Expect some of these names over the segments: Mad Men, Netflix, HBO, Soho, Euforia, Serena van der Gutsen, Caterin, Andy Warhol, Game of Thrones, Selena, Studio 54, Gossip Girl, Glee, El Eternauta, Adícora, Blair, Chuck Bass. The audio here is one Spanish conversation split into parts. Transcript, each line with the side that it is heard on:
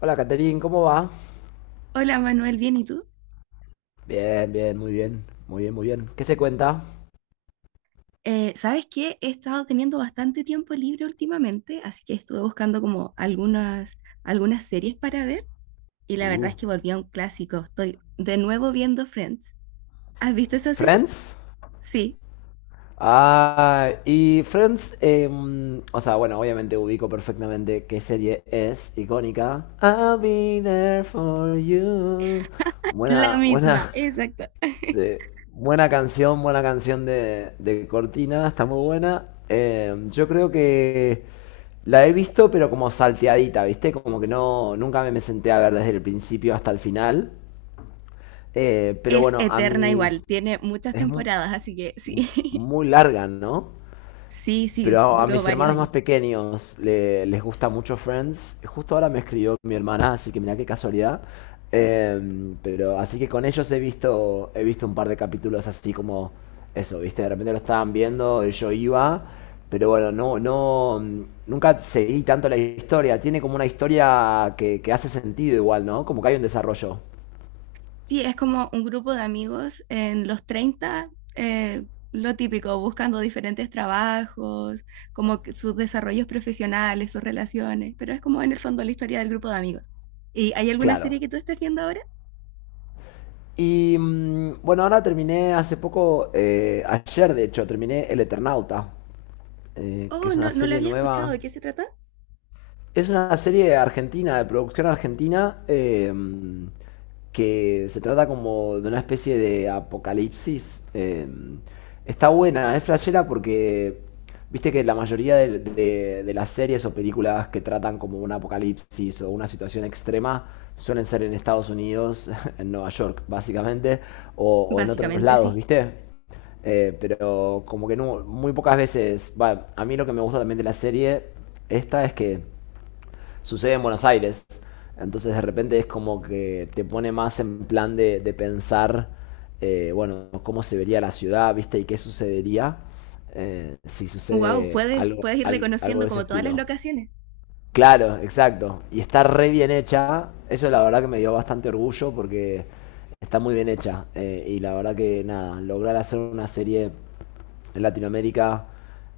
left: Hola, Caterin, ¿cómo va?
right: Hola Manuel, bien, ¿y tú?
left: Bien, bien, muy bien, muy bien, muy bien. ¿Qué se cuenta?
right: ¿Sabes qué? He estado teniendo bastante tiempo libre últimamente, así que estuve buscando como algunas series para ver y la verdad
left: Uh,
right: es que volví a un clásico. Estoy de nuevo viendo Friends. ¿Has visto esa serie?
left: ¿Friends?
right: Sí,
left: Ah, y Friends, o sea, bueno, obviamente ubico perfectamente qué serie es icónica. I'll be there for you.
right: la
left: Buena,
right: misma,
left: buena.
right: exacto.
left: Sí. Buena canción de Cortina, está muy buena. Yo creo que la he visto, pero como salteadita, ¿viste? Como que no, nunca me senté a ver desde el principio hasta el final. Pero
right: Es
left: bueno, a
right: eterna igual,
left: mis...
right: tiene muchas
left: Es mu-
right: temporadas, así que sí,
left: Muy larga, ¿no?
right: sí, sí,
left: Pero a
right: duró
left: mis
right: varios
left: hermanos más
right: años.
left: pequeños les gusta mucho Friends. Justo ahora me escribió mi hermana, así que mirá qué casualidad. Pero así que con ellos he visto un par de capítulos así como eso, ¿viste? De repente lo estaban viendo, y yo iba, pero bueno, nunca seguí tanto la historia. Tiene como una historia que hace sentido igual, ¿no? Como que hay un desarrollo.
right: Sí, es como un grupo de amigos en los 30, lo típico, buscando diferentes trabajos, como que sus desarrollos profesionales, sus relaciones, pero es como en el fondo la historia del grupo de amigos. ¿Y hay alguna serie
left: Claro.
right: que tú estés viendo ahora?
left: Y bueno, ahora terminé hace poco, ayer de hecho, terminé El Eternauta. Que
right: Oh,
left: es una
right: no, no la
left: serie
right: había escuchado,
left: nueva.
right: ¿de qué se trata?
left: Es una serie argentina, de producción argentina, que se trata como de una especie de apocalipsis. Está buena, es flashera porque viste que la mayoría de las series o películas que tratan como un apocalipsis o una situación extrema suelen ser en Estados Unidos, en Nueva York, básicamente, o en otros
right: Básicamente
left: lados,
right: sí.
left: ¿viste? Pero como que no, muy pocas veces, va, a mí lo que me gusta también de la serie esta es que sucede en Buenos Aires. Entonces de repente es como que te pone más en plan de pensar. Bueno, cómo se vería la ciudad, ¿viste? Y qué sucedería, si
right: Wow,
left: sucede
right: puedes,
left: algo,
right: puedes ir
left: algo
right: reconociendo
left: de ese
right: como todas las
left: estilo.
right: locaciones.
left: Claro, exacto. Y está re bien hecha. Eso la verdad que me dio bastante orgullo porque está muy bien hecha. Y la verdad que nada, lograr hacer una serie en Latinoamérica,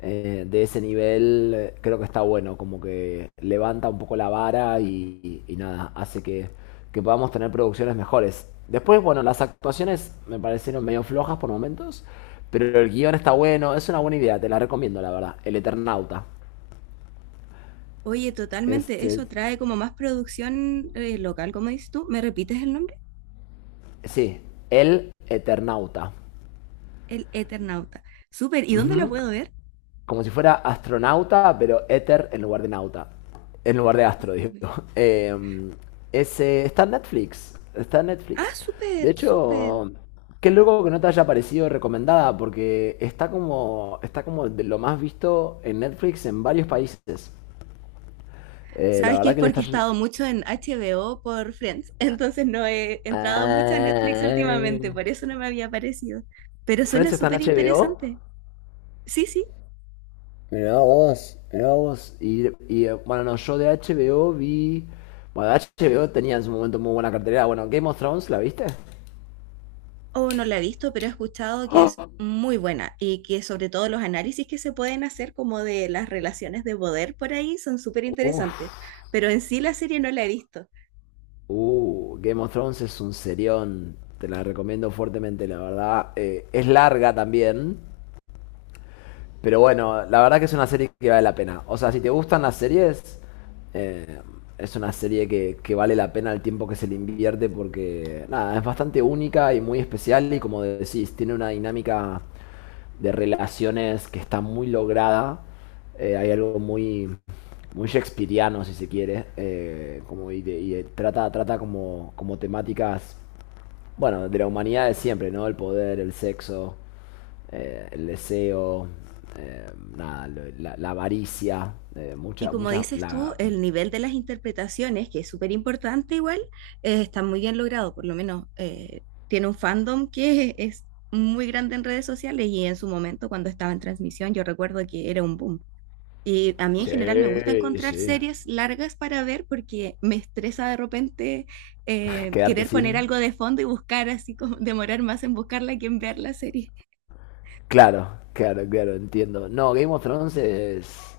left: de ese nivel, creo que está bueno. Como que levanta un poco la vara y nada, hace que podamos tener producciones mejores. Después, bueno, las actuaciones me parecieron medio flojas por momentos, pero el guión está bueno, es una buena idea, te la recomiendo, la verdad. El Eternauta.
right: Oye,
left: Es,
right: totalmente,
left: es-
right: eso trae como más producción local, como dices tú. ¿Me repites el nombre?
left: Sí, el eternauta.
right: El Eternauta. Súper, ¿y dónde lo
left: Ujú.
right: puedo ver?
left: Como si fuera astronauta, pero éter en lugar de nauta. En lugar de astro, digo. Eh, Ese, está en Netflix. Está en
right: Ah,
left: Netflix. De
right: súper, súper.
left: hecho, qué loco que no te haya parecido recomendada, porque está como de lo más visto en Netflix en varios países. La
right: Sabes que
left: verdad
right: es
left: que le
right: porque
left: está...
right: he
left: yendo.
right: estado mucho en HBO por Friends, entonces no he entrado mucho a Netflix
left: Ah.
right: últimamente, por eso no me había aparecido. Pero suena
left: Friends está en
right: súper
left: HBO.
right: interesante. Sí, sí,
left: Mirá vos, mirá vos. Bueno, no, yo de HBO vi. Bueno, HBO tenía en su momento muy buena cartelera. Bueno, Game of Thrones, ¿la viste?
right: o no la he visto, pero he escuchado que es muy buena y que sobre todo los análisis que se pueden hacer como de las relaciones de poder por ahí son súper
left: Uf,
right: interesantes. Pero en sí la serie no la he visto.
left: Game of Thrones es un serión. Te la recomiendo fuertemente, la verdad. Es larga también. Pero bueno, la verdad que es una serie que vale la pena. O sea, si te gustan las series, eh, es una serie que vale la pena el tiempo que se le invierte porque, nada, es bastante única y muy especial y como decís, tiene una dinámica de relaciones que está muy lograda. Hay algo muy, muy shakespeariano, si se quiere, como y de- trata, trata como, como temáticas, bueno, de la humanidad de siempre, ¿no? El poder, el sexo, el deseo, eh, nada, la avaricia,
right: Y
left: mucha,
right: como
left: mucha,
right: dices tú,
left: la...
right: el nivel de las interpretaciones, que es súper importante igual, está muy bien logrado, por lo menos tiene un fandom que es muy grande en redes sociales y en su momento cuando estaba en transmisión yo recuerdo que era un boom. Y a mí en general me gusta
left: Sí,
right: encontrar
left: sí.
right: series largas para ver porque me estresa de repente
left: Quedarte
right: querer poner
left: sin.
right: algo de fondo y buscar así como demorar más en buscarla que en ver la serie.
left: Claro, claro, claro, entiendo. No, Game of Thrones es.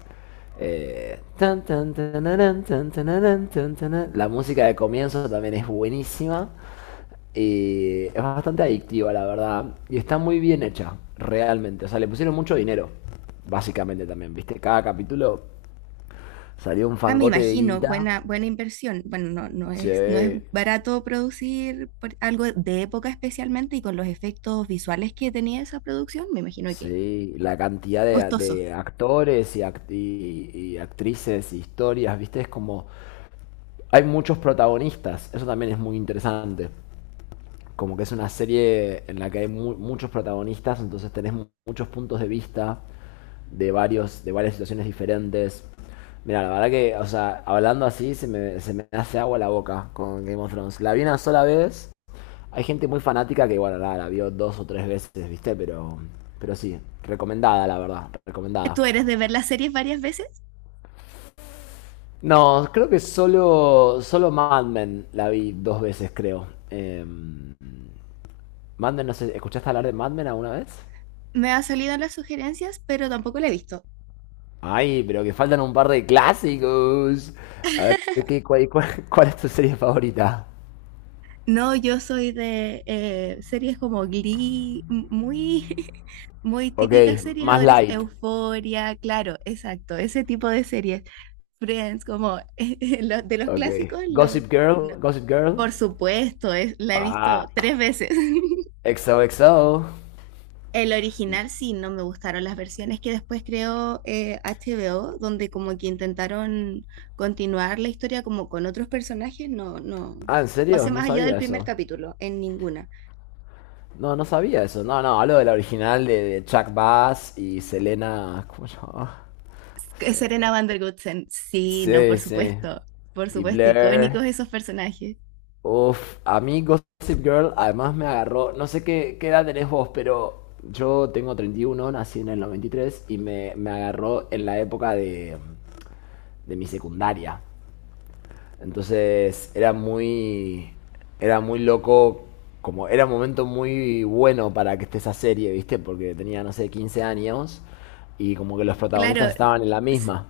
left: Tan, tan, tanarán, tan, tanarán, tan, tanarán. La música de comienzo también es buenísima. Y es bastante adictiva, la verdad. Y está muy bien hecha, realmente. O sea, le pusieron mucho dinero, básicamente también, ¿viste? Cada capítulo salió un
right: Ah, me
left: fangote de
right: imagino,
left: guita.
right: buena, buena inversión. Bueno, no, no
left: Sí,
right: es, no es barato producir algo de época especialmente y con los efectos visuales que tenía esa producción, me imagino que
left: sí. La cantidad de,
right: costoso.
left: de actores y y actrices, historias, ¿viste? Es como hay muchos protagonistas, eso también es muy interesante. Como que es una serie en la que hay muchos protagonistas, entonces tenés muchos puntos de vista varios, de varias situaciones diferentes. Mira, la verdad que, o sea, hablando así se me hace agua la boca con Game of Thrones. La vi una sola vez. Hay gente muy fanática que, bueno, la vio dos o tres veces, ¿viste? Pero sí, recomendada, la verdad, recomendada.
right: Tú eres de ver las series varias veces,
left: No, creo que solo Mad Men la vi dos veces, creo. Mad Men, no sé, ¿escuchaste hablar de Mad Men alguna vez?
right: me ha salido las sugerencias, pero tampoco la he visto.
left: Ay, pero que faltan un par de clásicos. A ver, ¿ cuál es tu serie favorita?
right: No, yo soy de series como Glee, muy, muy
left: Ok,
right: típicas series
left: más
right: adolescentes,
left: light.
right: Euforia, claro, exacto, ese tipo de series. Friends, como de los
left: Ok.
right: clásicos, los...
left: Gossip Girl,
right: no,
left: Gossip Girl.
right: por supuesto, es, la he visto
left: Ah,
right: tres veces.
left: XOXO.
right: El original sí, no me gustaron las versiones que después creó HBO, donde como que intentaron continuar la historia como con otros personajes, no, no
left: Ah, ¿en serio?
right: pasé
left: No
right: más allá del
left: sabía
right: primer
left: eso.
right: capítulo, en ninguna.
left: No, no sabía eso. No, no, hablo de la original de Chuck Bass y Selena. ¿Cómo se llama?
right: Que Serena van der Gutsen, sí, no,
left: Sí, sí.
right: por
left: Y
right: supuesto,
left: Blair.
right: icónicos esos personajes.
left: Uf, a mí Gossip Girl además me agarró. No sé qué, qué edad tenés vos, pero yo tengo 31, nací en el 93 y me agarró en la época de mi secundaria. Entonces era muy loco, como era un momento muy bueno para que esté esa serie, ¿viste? Porque tenía, no sé, 15 años y como que los
right: Claro,
left: protagonistas estaban en la misma.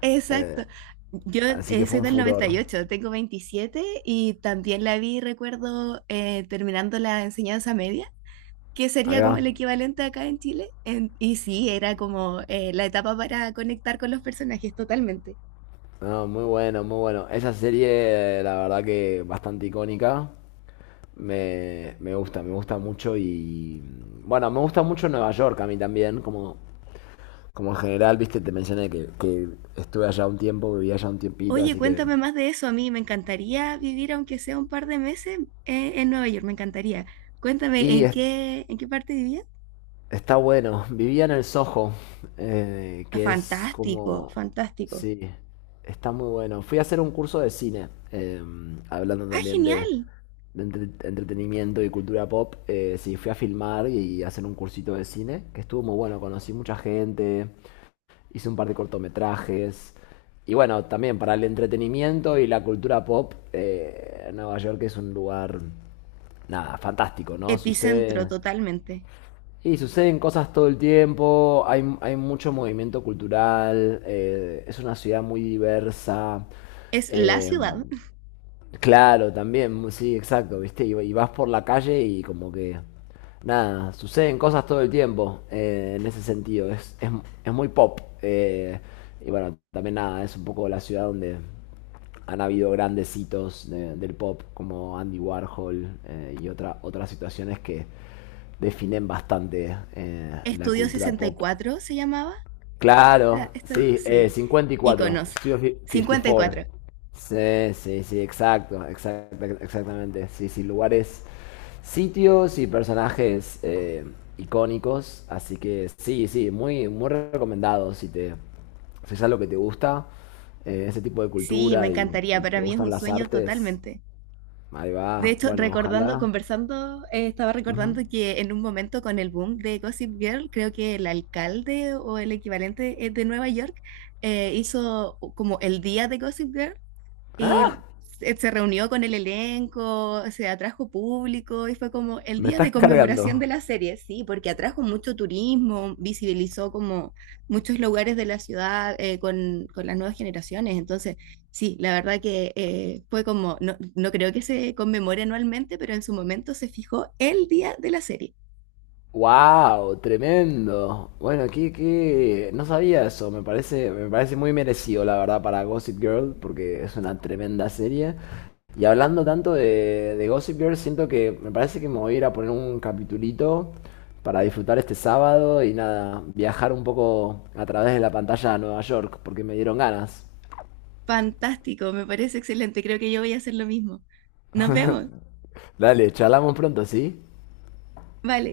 right: exacto. Yo
left: Así que fue
right: soy
left: un
right: del noventa
left: furor.
right: y ocho, tengo 27 y también la vi, recuerdo, terminando la enseñanza media, que
left: Ahí
right: sería
left: va.
right: como el equivalente acá en Chile. Y sí, era como la etapa para conectar con los personajes totalmente.
left: No, muy bueno, muy bueno. Esa serie, la verdad que bastante icónica. Me gusta mucho y... Bueno, me gusta mucho Nueva York a mí también, como, como en general, viste, te mencioné que estuve allá un tiempo, viví allá un tiempito,
right: Oye,
left: así que...
right: cuéntame más de eso. A mí me encantaría vivir, aunque sea un par de meses, en Nueva York, me encantaría. Cuéntame,
left: Y
right: ¿en qué parte vivías?
left: está bueno. Vivía en el Soho,
right: Ah,
left: que es
right: fantástico,
left: como...
right: fantástico.
left: Sí, está muy bueno. Fui a hacer un curso de cine, hablando
right: Ah,
left: también
right: genial.
left: de entretenimiento y cultura pop. Sí, fui a filmar y hacer un cursito de cine, que estuvo muy bueno. Conocí mucha gente, hice un par de cortometrajes. Y bueno, también para el entretenimiento y la cultura pop, Nueva York es un lugar, nada, fantástico, ¿no?
right: Epicentro
left: Sucede...
right: totalmente.
left: Y suceden cosas todo el tiempo, hay mucho movimiento cultural, es una ciudad muy diversa.
right: Es la
left: eh,
right: ciudad.
left: Claro, también, sí, exacto, ¿viste? Y vas por la calle y como que... Nada, suceden cosas todo el tiempo, en ese sentido, es muy pop. Y bueno, también nada, es un poco la ciudad donde han habido grandes hitos del pop como Andy Warhol, otras situaciones que definen bastante, la
right: Estudio
left: cultura
right: sesenta y
left: pop.
right: cuatro se llamaba.
left: Claro, sí,
right: Sí,
left: 54,
right: íconos. cincuenta y
left: 54.
right: cuatro
left: Sí, sí, sí, exacto, exactamente. Sí, sí, lugares, sitios y personajes, icónicos. Así que sí, sí, muy, muy recomendado si te, si es algo que te gusta, ese tipo de
right: Sí, me
left: cultura y
right: encantaría. Para
left: te
right: mí es
left: gustan
right: un
left: las
right: sueño
left: artes.
right: totalmente.
left: Ahí
right: De
left: va,
right: hecho,
left: bueno,
right: recordando,
left: ojalá.
right: conversando, estaba
left: Ujú.
right: recordando que en un momento con el boom de Gossip Girl, creo que el alcalde o el equivalente de Nueva York hizo como el día de Gossip Girl.
left: ¡Ah!
right: Y se reunió con el elenco, se atrajo público y fue como el
left: Me
right: día de
left: estás cargando.
right: conmemoración de la serie, sí, porque atrajo mucho turismo, visibilizó como muchos lugares de la ciudad con las nuevas generaciones. Entonces, sí, la verdad que fue como, no, no creo que se conmemore anualmente, pero en su momento se fijó el día de la serie.
left: Wow, tremendo. Bueno, no sabía eso. Me parece muy merecido, la verdad, para Gossip Girl, porque es una tremenda serie. Y hablando tanto de Gossip Girl, siento que me parece que me voy a ir a poner un capitulito para disfrutar este sábado y nada, viajar un poco a través de la pantalla a Nueva York, porque me dieron ganas.
right: Fantástico, me parece excelente. Creo que yo voy a hacer lo mismo. Nos vemos.
left: Dale, charlamos pronto, ¿sí?
right: Vale.